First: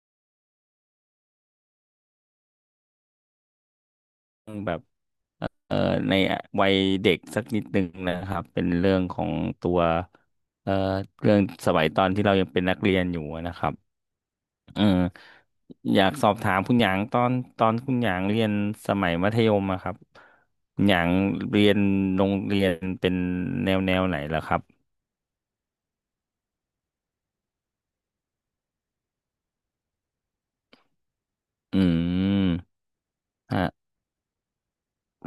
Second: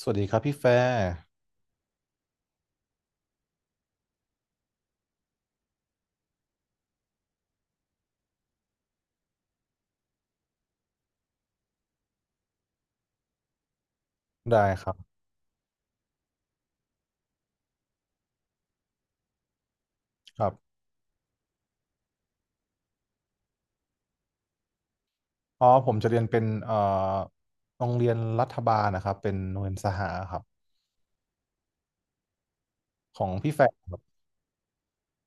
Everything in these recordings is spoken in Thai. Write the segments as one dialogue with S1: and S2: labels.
S1: สวัสดีครับพี่แฟร์
S2: แบบเอ่อในวัยเด็กสักนิดหนึ่งนะครับเป็นเรื่องของตัวเอ่อเรื่องสมัยตอนที่เรายังเป็นนักเรียนอยู่นะครับ
S1: ได้
S2: เออ
S1: ครับ
S2: อยากสอบถามคุณหยางตอนคุณหยางเรียนสมัยมัธยมอะครับ
S1: ครับ
S2: คุณหยางเรียนโรงเรียนเป็นแนวไหนล่ะครับ
S1: อ๋อผมจะเรียนเป็นโรงเรียนรัฐบาลนะครับเป็นโรงเรียนสหครับ
S2: อืม
S1: ของพี่แฟร์
S2: ฮะ
S1: ครับ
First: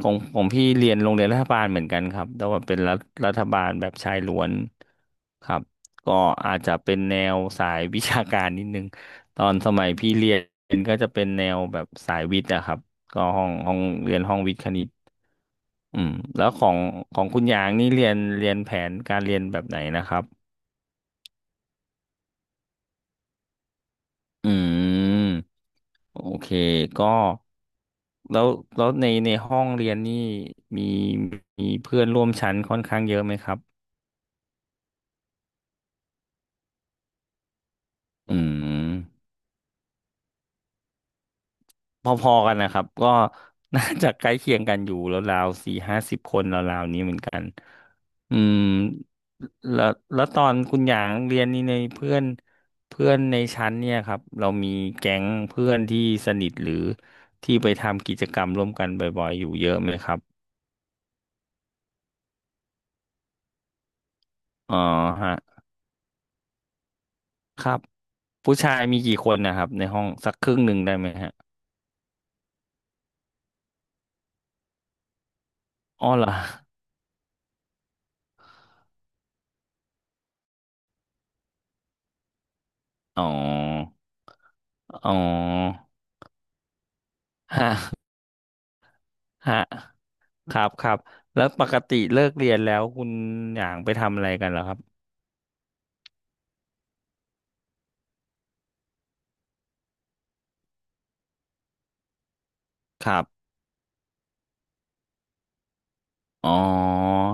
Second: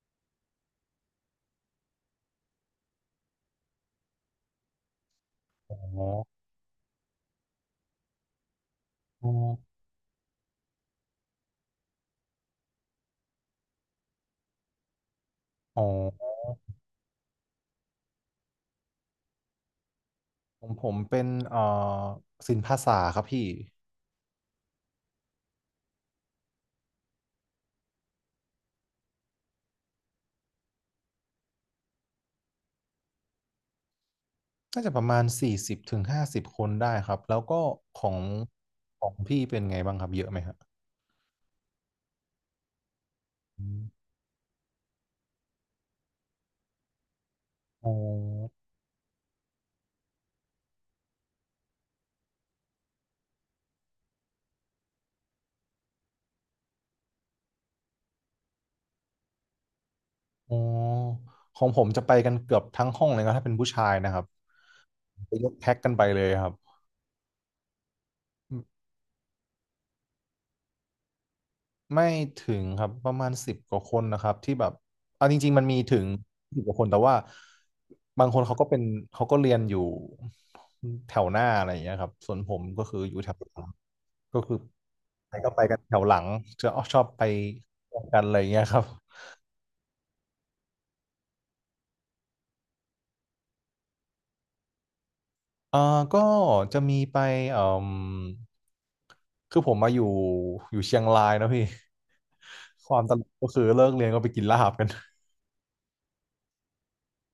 S2: ของพี่เรียนโรงเรียนรัฐบาลเหมือนกันครับแต่ว่าเป็นรัฐบาลแบบชายล้วนครับ
S1: อ๋อ
S2: ก็อาจจะเป็นแนวสายวิชาการนิดนึง
S1: อ๋อ
S2: ตอนสมัยพี่เรียนก็จะเป็นแนวแบบสายวิทย์อะครับก็ห้องเรียนห้องวิทย์คณิต
S1: อ๋อ
S2: อืมแล้วของคุณยางนี่เรียนแผนการเรียนแบบไหนนะครับ
S1: ของผมเป็นศิลปภาษาครับพี่
S2: อืมโอเคก็แล้วแล้วในห้องเรียนนี่มีมีเพื่อนร่วมชั้นค่อนข้างเยอะไหมครับ
S1: น่าจะประมาณ40 ถึง 50 คนได้ครับแล้วก็ของ
S2: อืม
S1: ของพี่เป็นไงบ้างครับเยอะไหมครับ
S2: พอๆกันนะครับก็
S1: อ
S2: น่า
S1: ม
S2: จะใกล้เคียงกันอยู่แล้วราวสี่ห้าสิบคนราวๆนี้เหมือนกัน
S1: อ๋อ
S2: อืมแล้วตอนคุณหยางเรียนนี่ในเพื่อนเพื่อนในชั้นเนี่ยครับเรามีแก๊งเพื่อนที่สนิทหรือที่ไปทำกิจกรรมร่วมกันบ่อยๆอยู่เยอะไหมครับ
S1: อ๋อของผมจะไปกันเกือบทั้งห้องเลยนะถ้าเป็นผู้ชายนะครับ
S2: อ๋อฮะ
S1: ไปยกแพ็กกันไปเลยครับ
S2: ครับผู้ชายมีกี่คนนะครับในห้องสักครึ่งหนึ่งได้ไหมฮะ
S1: ไม่ถึงครับประมาณ10 กว่าคนนะครับที่แบบเอาจริงๆมันมีถึ
S2: อ๋
S1: ง
S2: อเหรอ
S1: สิบกว่าคนแต่ว่าบางคนเขาก็เรียนอยู่แถวหน้าอะไรอย่างเงี้ยครับส่วนผมก็คืออยู่
S2: อ๋
S1: แถวหลัง
S2: อ
S1: ก็คือ
S2: อ๋อ
S1: ไปก็ไปกันแถวหลังจะชอบไป
S2: ฮะ
S1: กันอะไรอย่างเงี้ยครับ
S2: ฮะ ครับครับแล้วปกติเลิกเรียนแล้วคุณหยางไปทำอะไรกันเหรอครับ
S1: เอ่อก็จะมีไปเอ่มคือผมมาอยู่เชียงรายนะพี่ความ
S2: ค
S1: ต
S2: รั
S1: ลกก็
S2: บ
S1: คือเลิกเรียนก็ไปกินลาบกัน
S2: อ๋อ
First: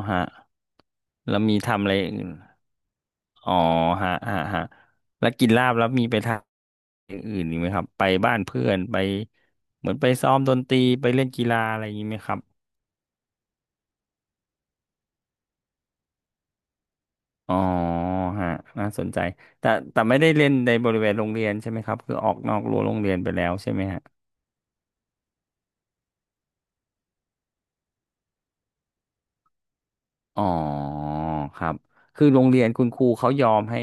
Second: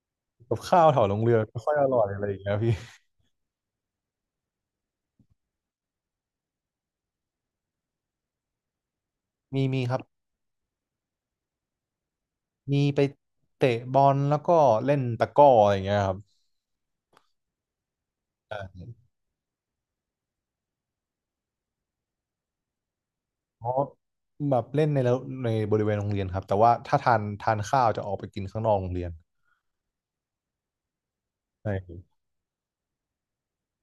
S2: ฮะ
S1: กับข้าวแถวโรงเรี
S2: แล้
S1: ยน
S2: วมี
S1: ไม่ค่อย
S2: ทำ
S1: อ
S2: อะไร
S1: ร่อยอะไร
S2: อื่น
S1: อย่างเงี้ยพี่
S2: อ๋อฮะฮะฮะแล้วกินลาบแล้วมีไปทำอย่างอื่นอีกไหมครับไปบ้านเพื่อนไป
S1: มี
S2: เหมื
S1: ค
S2: อน
S1: รับ
S2: ไปซ้อมดนตรีไปเล่นกีฬาอะไรอย่างนี้ไหมครับ
S1: มีไปเตะบอลแล้วก็เล่นตะกร้ออะไรอย่างเงี้ยครับ
S2: อ๋อฮะ
S1: อ่า
S2: น่าสนใจแต่แต่ไม่ได้เล่นในบริเวณโรงเรียนใช่ไหมครับคือออกนอกรั้วโรงเรียนไปแล้ว
S1: เพ
S2: ใช่
S1: ราะ
S2: ไหมฮะ
S1: แบบเล่นในแล้วในบริเวณโรงเรียนครับแต่ว่าถ้าทานข้าวจะออกไปกินข้างนอกโรงเรียน
S2: อ๋อครั
S1: ใช่
S2: บคือโรงเรียนคุณครูเขายอมให้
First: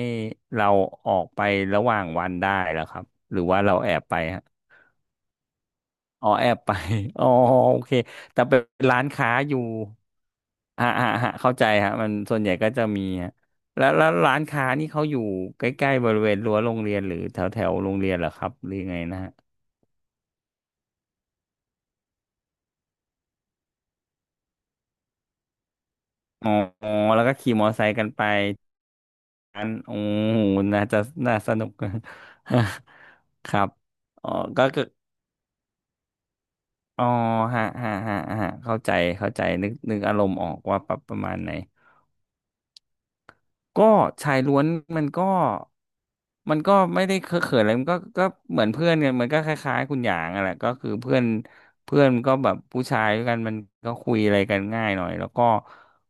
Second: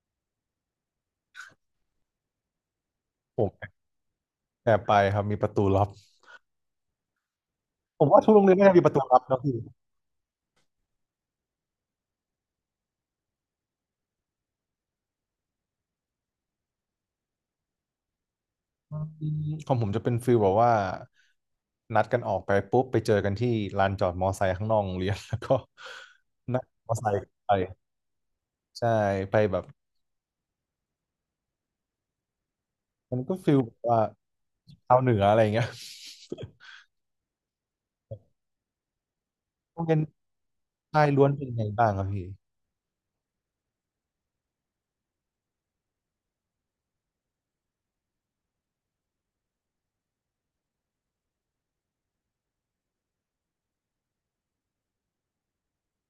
S2: เราออกไประหว่างวันได้แล้วครับห
S1: ผ
S2: รือว่า
S1: ม
S2: เราแอบไปฮะ
S1: แอบไปครับมีประตูลับ
S2: อ๋อแอบไป อ๋อโอเค
S1: ผมว่าทุกโร
S2: แต่
S1: งเรีย
S2: เป็
S1: น
S2: น
S1: น่าจะมีประ
S2: ร้า
S1: ตู
S2: น
S1: ลับ
S2: ค้า
S1: เนอะ
S2: อ
S1: พี่
S2: ยู่อ่าอ่าอ่าเข้าใจฮะมันส่วนใหญ่ก็จะมีฮะแล้วร้านค้านี่เขาอยู่ใกล้ๆบริเวณรั้วโรงเรียนหรือแถวแถวโรงเรียนเหรอครับหรือยัง
S1: อื
S2: ไงนะฮะ
S1: ของผมจะเป็นฟิลแบบว่านัดกันออกไปปุ๊บไปเจอกันที่ลานจอดมอไซค์ข้างนอกโรงเรียน แล้วก็
S2: อ๋อ
S1: นั่งมอไซ
S2: แล้
S1: ค์
S2: วก็
S1: ไป
S2: ขี่มอเตอร์ไซค์กันไป
S1: ใช่ไปแบ
S2: อั
S1: บ
S2: นโอ้โหน่าจะน่าสนุก
S1: มันก็
S2: ค
S1: ฟิล
S2: รับ
S1: แบบว่า
S2: อ๋อก็คือ
S1: ชาวเหนืออะไรอย่างเงี้ย
S2: อ๋อฮะฮะฮะฮะเข้าใจเข้าใจนึก
S1: โรงเรี
S2: นึ
S1: ย
S2: ก
S1: น
S2: อารมณ์ออกว่าปรับ
S1: ชาย
S2: ประ
S1: ล้วน
S2: มาณ
S1: เป็
S2: ไห
S1: น
S2: น
S1: ไงบ้างครับพี่
S2: ก็ชายล้วนมันก็มันก็ไม่ได้เคอะเขินอะไรมันก็เหมือนเพื่อนกันมันก็คล้ายๆคุณหยางอะแหละก็คือเพื่อนเพื่อนก็แบบผู้ชายด้วยกันมันก็คุยอะไรกันง่ายหน่อยแล้วก็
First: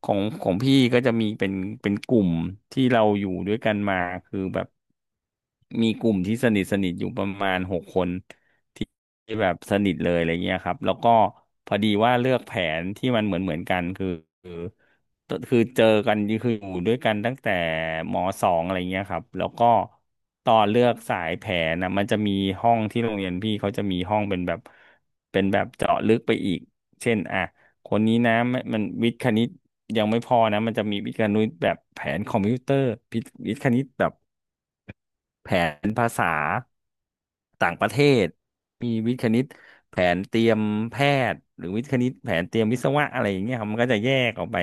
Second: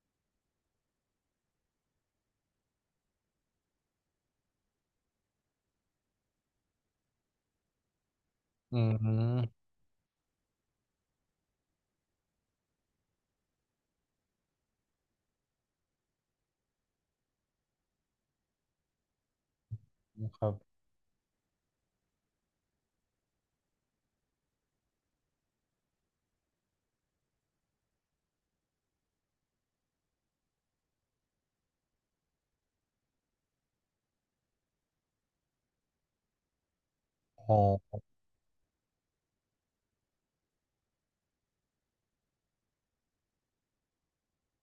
S2: ของพี่ก็จะมีเป็นกลุ่มที่เราอยู่ด้วยกันมาคือแบบมีกลุ่มที่สนิทอยู่ประมาณหกคน
S1: อื
S2: ที่แบบ
S1: ม
S2: สนิทเลยอะไรเงี้ยครับแล้วก็พอดีว่าเลือกแผนที่มันเหมือนกันคือคือเจอกันคืออยู่ด้วยกันตั้งแต่มสองอะไรเงี้ยครับแล้วก็
S1: ค
S2: ต
S1: รับ
S2: อนเลือกสายแผนนะมันจะมีห้องที่โรงเรียนพี่เขาจะมีห้องเป็นแบบเจาะลึกไปอีกเช่นอ่ะคนนี้นะไม่มันวิทย์คณิตยังไม่พอนะมันจะมีวิทย์คณิตแบบแผนคอมพิวเตอร์วิทย์คณิตแบบ แผนภาษา
S1: อ๋
S2: ต่างประเท
S1: อ
S2: ศมีวิทย์คณิตแผนเตรียมแพทย์หรือวิทย์คณิตแผนเตรียมวิศวะอะไรอย่างเงี้ยครับมันก็จะแยกออกไป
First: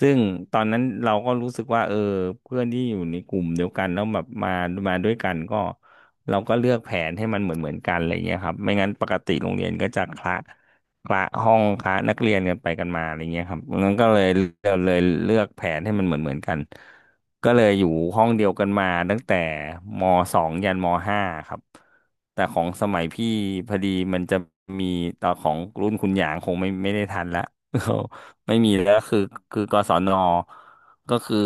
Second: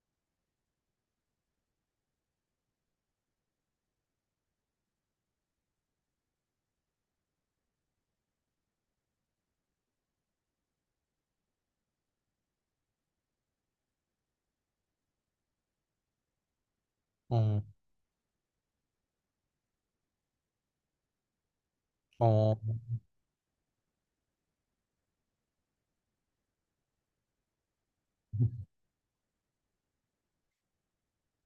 S2: ซึ่งตอนนั้นเราก็รู้สึกว่าเออเพื่อนที่อยู่ในกลุ่มเดียวกันแล้วแบบมาด้วยกันก็เราก็เลือกแผนให้มันเหมือนกันอะไรเงี้ยครับไม่งั้นปกติโรงเรียนก็จะคละห้องคละนักเรียนกันไปกันมาอะไรเงี้ยครับงั้นก็เลยเราเลยเลือกแผนให้มันเหมือนกัน
S1: อื
S2: ก็เลย
S1: ม
S2: อยู่ห้องเดียวกันมาตั้งแต่มสองยันมห้าครับ
S1: อ๋อ
S2: แต่ของสมัยพี่พอดีมันจะมีตอนของรุ่นคุณหยางคงไม่ได้ทันละ ไม่มีแล้วคือกศนก็คือ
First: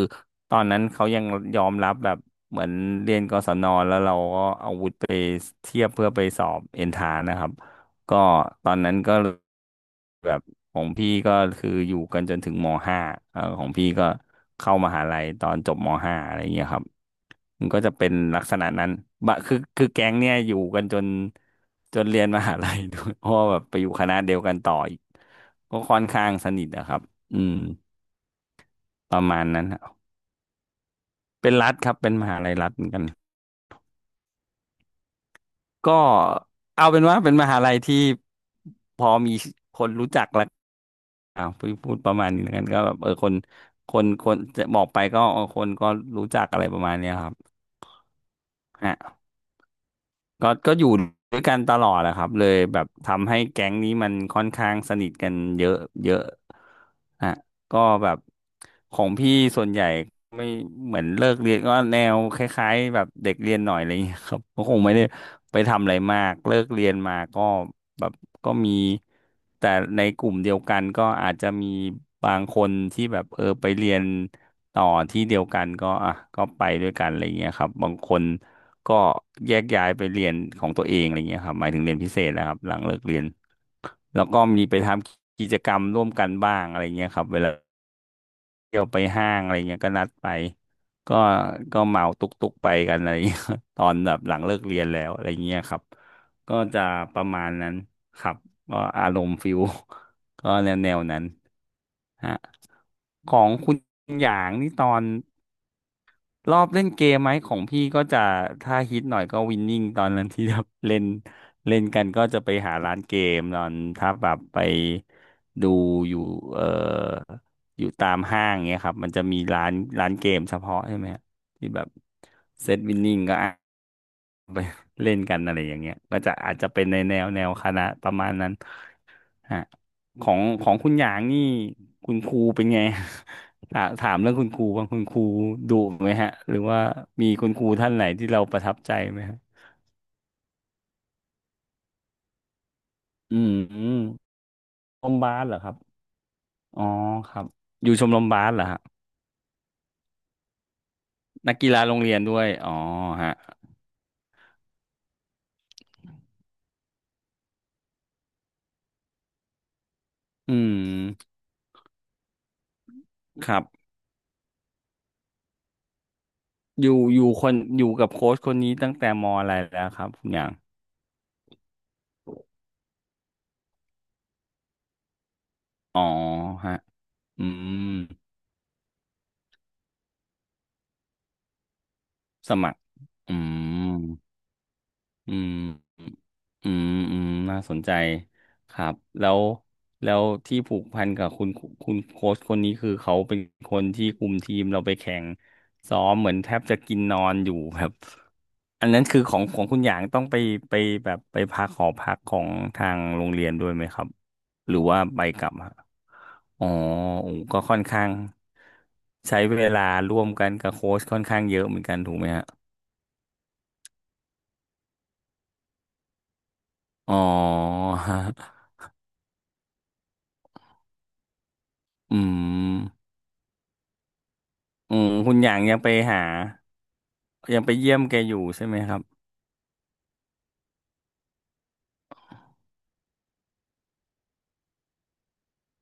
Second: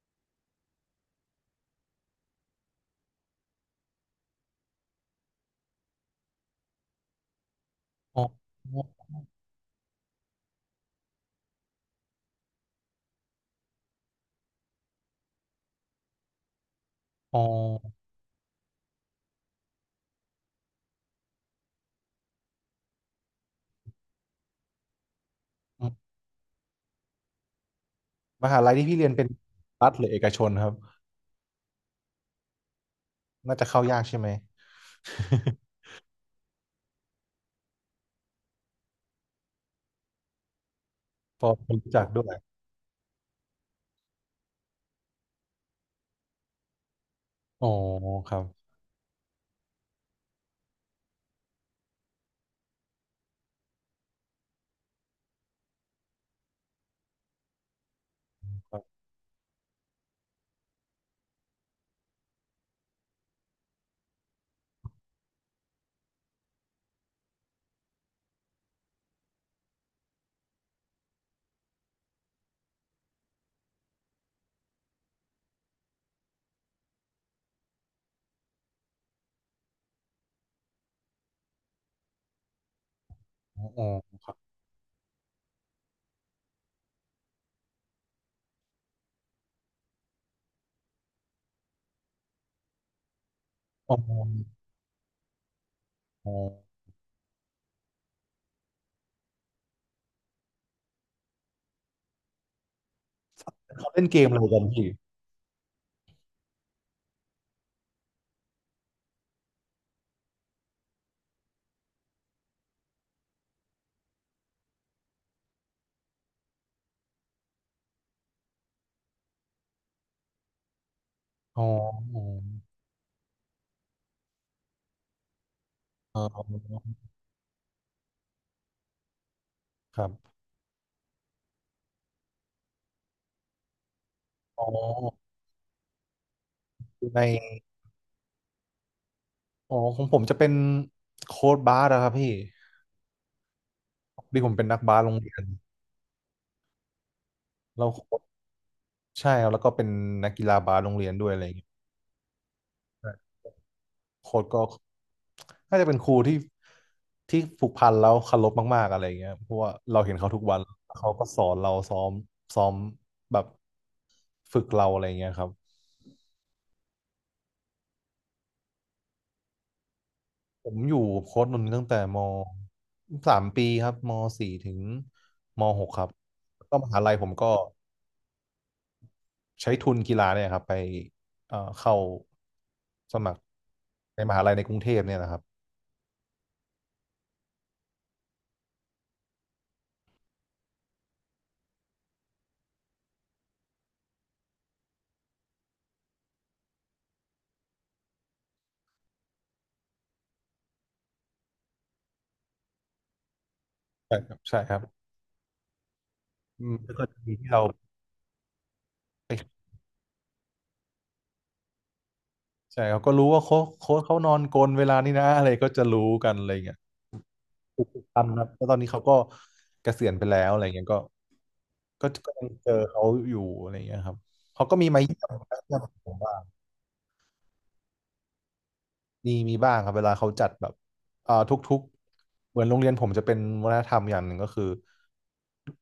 S2: ตอนนั้นเขายอมรับแบบเหมือนเรียนกศนแล้วเราก็เอาวุธไปเทียบเพื่อไปสอบเอนทานะครับ ก็
S1: อ๋อ
S2: ตอนนั้นก็แบบของพี่ก็คืออยู่กันจนถึงมห้าเออของพี่ก็เข้ามหาลัยตอนจบมห้าอะไรเงี้ยครับ
S1: อ๋อ
S2: มันก็จะเป็นลักษณะนั้นบะคือคือแก๊งเนี่ยอยู่กันจนจนเรียนมหาลัยด้วย เพราะว่าแบบไปอยู่คณะเดียวกันต่ออีกก็
S1: อืม
S2: ค่อนข้างสนิทนะครับอืม
S1: มหาลัยที่พี่เรียน
S2: ป
S1: เป็
S2: ระ
S1: น
S2: มาณนั้นค
S1: รั
S2: รับ
S1: ฐหรือเอกชนครับ
S2: เป็นรัฐครับเป็นมหาลัยรัฐเหมือนกัน
S1: น่าจะเข้ายากใช่ไหม
S2: ก็เอาเป็นว่าเป็นมหาลัยที่พอมีคนรู้จัก
S1: พอ
S2: พู
S1: ค
S2: ด
S1: น
S2: พู
S1: รู้
S2: ด
S1: จัก
S2: ประ
S1: ด้
S2: มา
S1: ว
S2: ณ
S1: ย
S2: นี้แล้วกันก็แบบเออคนคนจะบอกไปก็เออคนก็รู้จักอะไรประมาณเนี้ยครับ
S1: อ๋อครับ
S2: ฮะ ก็อยู่ด้วยกันตลอดแหละครับเลยแบบทำให้แก๊งนี้มันค่อนข้างสนิทกันเยอะเยอะฮะก็แบบ
S1: ครั
S2: ข
S1: บ
S2: องพี่ส่วนใหญ่ไม่เหมือนเลิกเรียนก็แนวคล้ายๆแบบเด็กเรียนหน่อยอะไรอย่างเงี้ยครับ ก็คงไม่ได้ไปทำอะไรมากเลิกเรียนมาก็แบบก็มีแต่ในกลุ่มเดียวกันก็อาจจะมีบางคนที่แบบเออไปเรียนต่อที่เดียวกันก็ก็ไปด้วยกันอะไรอย่างเงี้ยครับบางคน ก็แยกย้ายไปเรียนของตัวเองอะไรเงี้ยครับหมายถึงเรียนพิเศษนะครับหลังเลิกเรียน
S1: อ๋อ
S2: แล้วก็มีไปทำกิจกรรมร่วมกันบ้างอะไรเงี้ยครับเวลาเที่ยวไปห้างอะไรเงี้ยก็นัดไปก็ก็เหมาตุกตุกไปกันอะไรเงี้ย ตอ
S1: อ๋อ
S2: นแบบหลังเลิกเรียนแล้วอะไรเงี้ยครับ
S1: อ๋อ
S2: ก็จะประมาณนั้นครับก็อารมณ์ฟิล ก็แนวแนวนั้นฮะของคุณ
S1: เขาเล่นเก
S2: ห
S1: ม
S2: ยา
S1: อะไร
S2: ง
S1: กัน
S2: นี่ต
S1: พี่
S2: อน รอบเล่นเกมไหมของพี่ก็จะถ้าฮิตหน่อยก็วินนิ่งตอนนั้นที่แบบเล่นเล่นกันก็จะไปหาร้านเกมตอนถ้าแบบไปดูอยู่เอ่ออยู่ตามห้างเงี้ยครับมันจะมีร้านร้านเกมเฉพาะใช่ไหมฮะ
S1: อ๋อ
S2: ที่แบบ
S1: อ๋อ
S2: เซตวินนิ่งก็ ไปเล่นกันอะไรอย่างเงี้ยก็
S1: อ๋อ
S2: จะอาจจะเป็นในแนวแนวคณะประมาณนั้นฮะ
S1: ครับ
S2: ของของคุณหยางนี่คุณครูเป็นไง ถามถามเรื่องคุณค
S1: อ๋
S2: รู
S1: อ
S2: ว่างคุณครูดุไหมฮะหรือว่า
S1: อยู่ใน
S2: มีคุณครูท่านไหนที่เราประทับใจไหมฮะ
S1: อ๋อของผมจะเป็นโค้ดบาสอะครับพี่
S2: อื
S1: พ
S2: ม
S1: อดีผมเป็นนักบาส
S2: ชมร
S1: โร
S2: ม
S1: งเรี
S2: บา
S1: ยน
S2: สเหรอครับอ๋อครับอ
S1: เรา
S2: ยู่ชมรมบาสเหรอฮะ
S1: ใช่ครับแล้วก็เป็นนักกีฬาบาสโรงเรียนด้วยอะไรอ
S2: นั
S1: ย่าง
S2: ก
S1: เงี้ย
S2: กีฬาโรงเรียนด้วยอ๋อฮะ
S1: โค้ชก็น่าจะเป็นครูที่ผูกพันแล้วเคารพมากๆอะไรอย่างเงี้ยเพราะว่าเราเห็นเขาทุก
S2: อื
S1: วันเขาก็
S2: ม
S1: สอนเราซ้อมแบบ
S2: ครับ
S1: ฝึกเราอะไรอย่างเงี้ยครับ
S2: อยู่อยู่คนอยู่กับโค้ชคนนี้ตั้งแต่มอะไรแล้วครับคุณหยาง
S1: ผมอยู่โค้ชนนท์ตั้งแต่มสามปีครับมสี่ถึงมหก
S2: อ๋
S1: ค
S2: อ
S1: รับ
S2: ฮะ
S1: ก็มหาลัยผม
S2: อื
S1: ก็
S2: ม
S1: ใช้ทุนกีฬาเนี่ยครับไปเข้า
S2: สมัคร
S1: สมั
S2: อื
S1: คร
S2: ม
S1: ในมหาลัยในกรุงเทพเนี่ยนะ
S2: อื
S1: ครับ
S2: มอืมอืมน่าสนใจครับ แล้วแล้วที่ผูกพันกับคุณคุณโค้ชคนนี้คือเขาเป็นคนที่คุมทีมเราไปแข่งซ้อมเหมือนแทบจะกินนอนอยู่แบบ อันนั้นคือของของคุณหยางต้องไปไปแบบไปพักหอพักของทางโรงเรียนด้วยไหมครับ
S1: ใช่ครับใช่ค
S2: หรื
S1: รั
S2: อ
S1: บ
S2: ว่าไปกลับฮะอ๋อ
S1: แล้วก็จะ
S2: โอ้
S1: มีที่
S2: ก็
S1: เรา
S2: ค่อนข้างใช้
S1: ไป
S2: เวลาร่วมกันกับโค้ชค่อนข้างเยอะเหมือนกันถูกไหมฮะ
S1: ใช่เขาก็รู้ว่าโค้ชเขานอนกลนเวลานี้นะอะไรก็จะรู้กันอะไรเงี้ย
S2: อ๋อ
S1: ทุกๆท่านครับแล้วตอนนี้เขาก็เกษียณไปแล้วอะไรเงี้ยก็
S2: อื
S1: ยังเจอ
S2: ม
S1: เขาอยู่อะไรเงี้ยครับเขาก็มี
S2: อื
S1: มา
S2: ม
S1: เยี่ยม
S2: คุณหยาง
S1: เยี่
S2: ยั
S1: ย
S2: ง
S1: ม
S2: ไป
S1: ผม
S2: หา
S1: บ้าง
S2: ยังไปเยี่ยมแกอยู่ใช่ไหมครับ
S1: มีบ้างครับเวลาเขาจัดแบบทุกๆเหมือนโรงเรียนผมจะเป็นวัฒนธรรมอย่างหนึ่งก็คือ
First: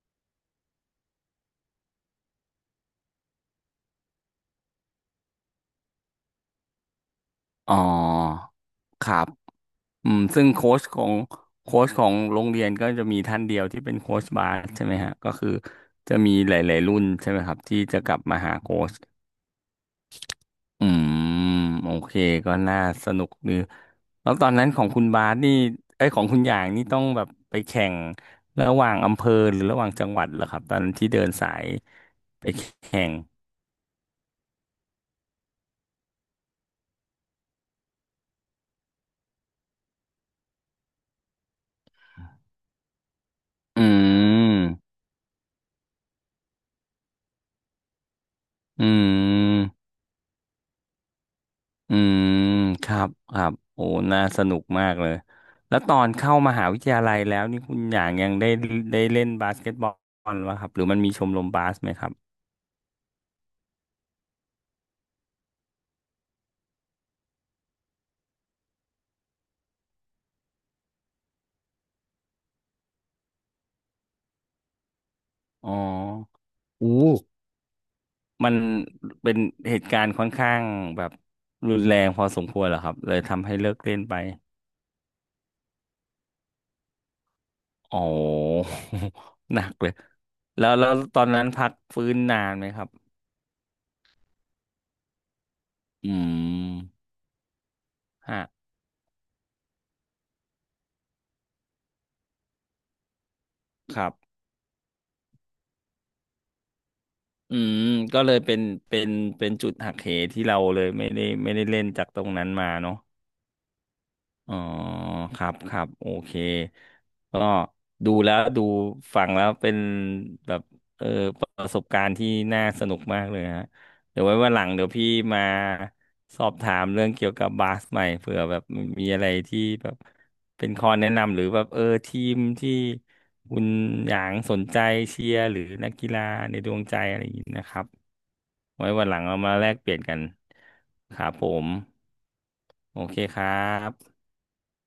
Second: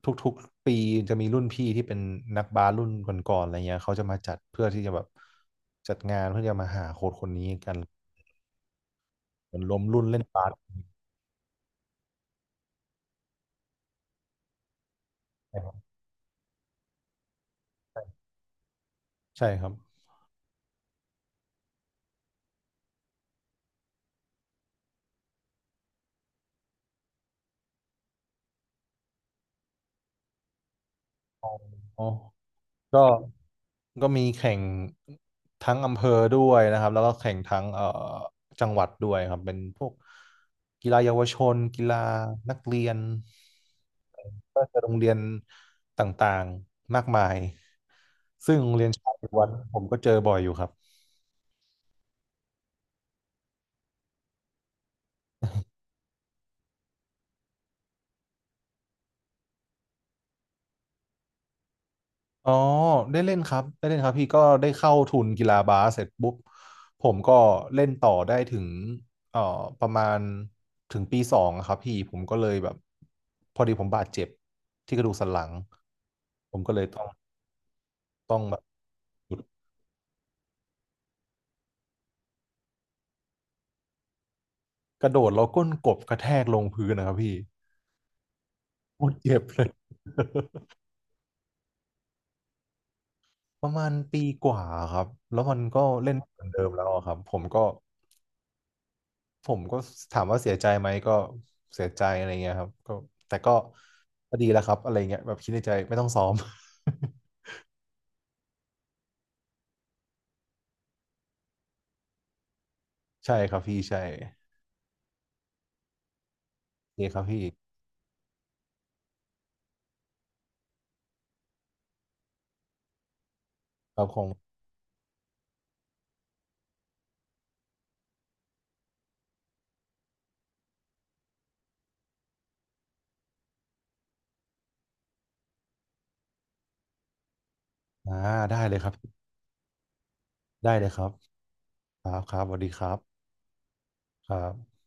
S1: ทุกๆปีจะมีรุ่นพี่ที่เป็นนักบาสรุ่นก่อนๆอะไรเงี้ยเขาจะมาจัดเพื่อที่จะแบบจัดงานเพื่อจะมาหาโค้ชคนนี้กั
S2: อ๋อ
S1: น
S2: ครับ
S1: เหมือนรวมรุ่น
S2: อืม
S1: เล่น
S2: ซึ่
S1: บา
S2: ง
S1: ส
S2: โค้ชของโค้ชของโรงเรียนก็จะมีท่านเดียวที่เป็นโค้ชบาสใช่ไหมฮะก็คือ
S1: ใช่ครับ
S2: จะมีหลายๆรุ่นใช่ไหมครับที่จะกลับมาหาโค้ช
S1: ใช่ครับ
S2: อืมโอเคก็น่าสนุกดีแล้วตอนนั้นของคุณบาสนี่ไอ้ยของคุณอย่างนี่ต้องแบบไปแข่งระหว่างอำเภอหรือระหว่างจังหวัดเหรอครับตอนที่เดิน
S1: อ๋อ
S2: สาย
S1: อ๋อ
S2: ไป
S1: ก็
S2: แข่ง
S1: ก็มีแข่งทั้งอำเภอด้วยนะครับ แล้วก็แข่งทั้งจังหวัดด้วยครับ เป็นพวกกีฬาเยาวชนกีฬานักเรียน
S2: อืม
S1: ก็จะโรงเรียนต่างๆ มากมาย ซึ่งโรง
S2: อื
S1: เรียนชายล้วน
S2: ม
S1: ผมก็เจอบ่อยอยู่ครับ
S2: อืมครับครับโอ้น่าสนุกมากเลยแล้วตอนเข้ามหาวิทยาลัยแล้วนี่คุณอย่างยังได้ได้เล่นบาสเกตบอลวะครับหรือมันมีชมรมบาสไหมครับ
S1: อ๋อได้เล่นครับได้เล่นครับพี่ก็ได้เข้าทุนกีฬาบาสเสร็จปุ๊บผมก็เล่นต่อได้ถึงเอ่อประมาณถึงปีสองอะครับพี่ผมก็เลยแบบพอดีผมบาดเจ็บที่กระดูกสันหลัง
S2: อ๋อ
S1: ผมก็เลยต้อ
S2: อู้
S1: งต้อง
S2: มั
S1: แบ
S2: น
S1: บห
S2: เป็
S1: ยุ
S2: น
S1: ด
S2: เหตุการณ์ค่อนข้างแบบรุนแรงพอสมควรเหรอครับเลยทำให้เลิกเล่นไป
S1: กระโดดแล้วก้นกบกระแทกลงพื้นนะครับพี่
S2: อ๋อ
S1: โคตรเจ็บ
S2: ห
S1: เล
S2: นั
S1: ย
S2: กเลยแล้วแล้วตอนนั้นพักฟื้นนานไหมครับ
S1: ประมาณปีกว่าครับแล้วมันก็
S2: อื
S1: เล่นไม่เหมือนเดิมแล้ว
S2: ม
S1: อะครับผมก็
S2: ฮะ
S1: ผมก็ถามว่าเสียใจไหมก็เสียใจอะไรเงี้ยครับก็แต่ก็
S2: ครับ
S1: ก็ดีแล้วครับอะไรเงี้ยแบบคิดในใจไม่ต้องซ้อม
S2: อืม ก็เลยเป็นเป็นเป็นจุดหักเหที่เราเลยไม่ได้ไม่ได้เล่นจากตรงนั้นมาเนาะ
S1: ใช่ครับพี่ใช่
S2: อ๋อครับ ครับ โอเค
S1: โอเคครับ
S2: ก็
S1: พี่
S2: ดูแล้วดูฟังแล้วเป็นแบบเออประสบการณ์ที่น่าสนุกมากเลยฮะ
S1: ครับค
S2: เดี๋ยว
S1: ง
S2: ไว้วันหลังเดี๋ยวพี่มาสอบถามเรื่องเกี่ยวกับบาสใหม่เผื่อแบบมีอะไรที่แบบเป็นข้อแนะนำหรือแบบเออทีมที่คุณหยางสนใจเชียร์หรือนักกีฬาในดวงใจอะไรอย่างนี้นะครับ
S1: อ่าได้เลยค
S2: ไว้
S1: รับ
S2: วันหลังเรามาแลกเปลี่ยนกัน
S1: ได้เลยครับ
S2: ครับผม
S1: ครับครับสวัสดีครั
S2: โอเค
S1: บ
S2: ครับ
S1: ครับ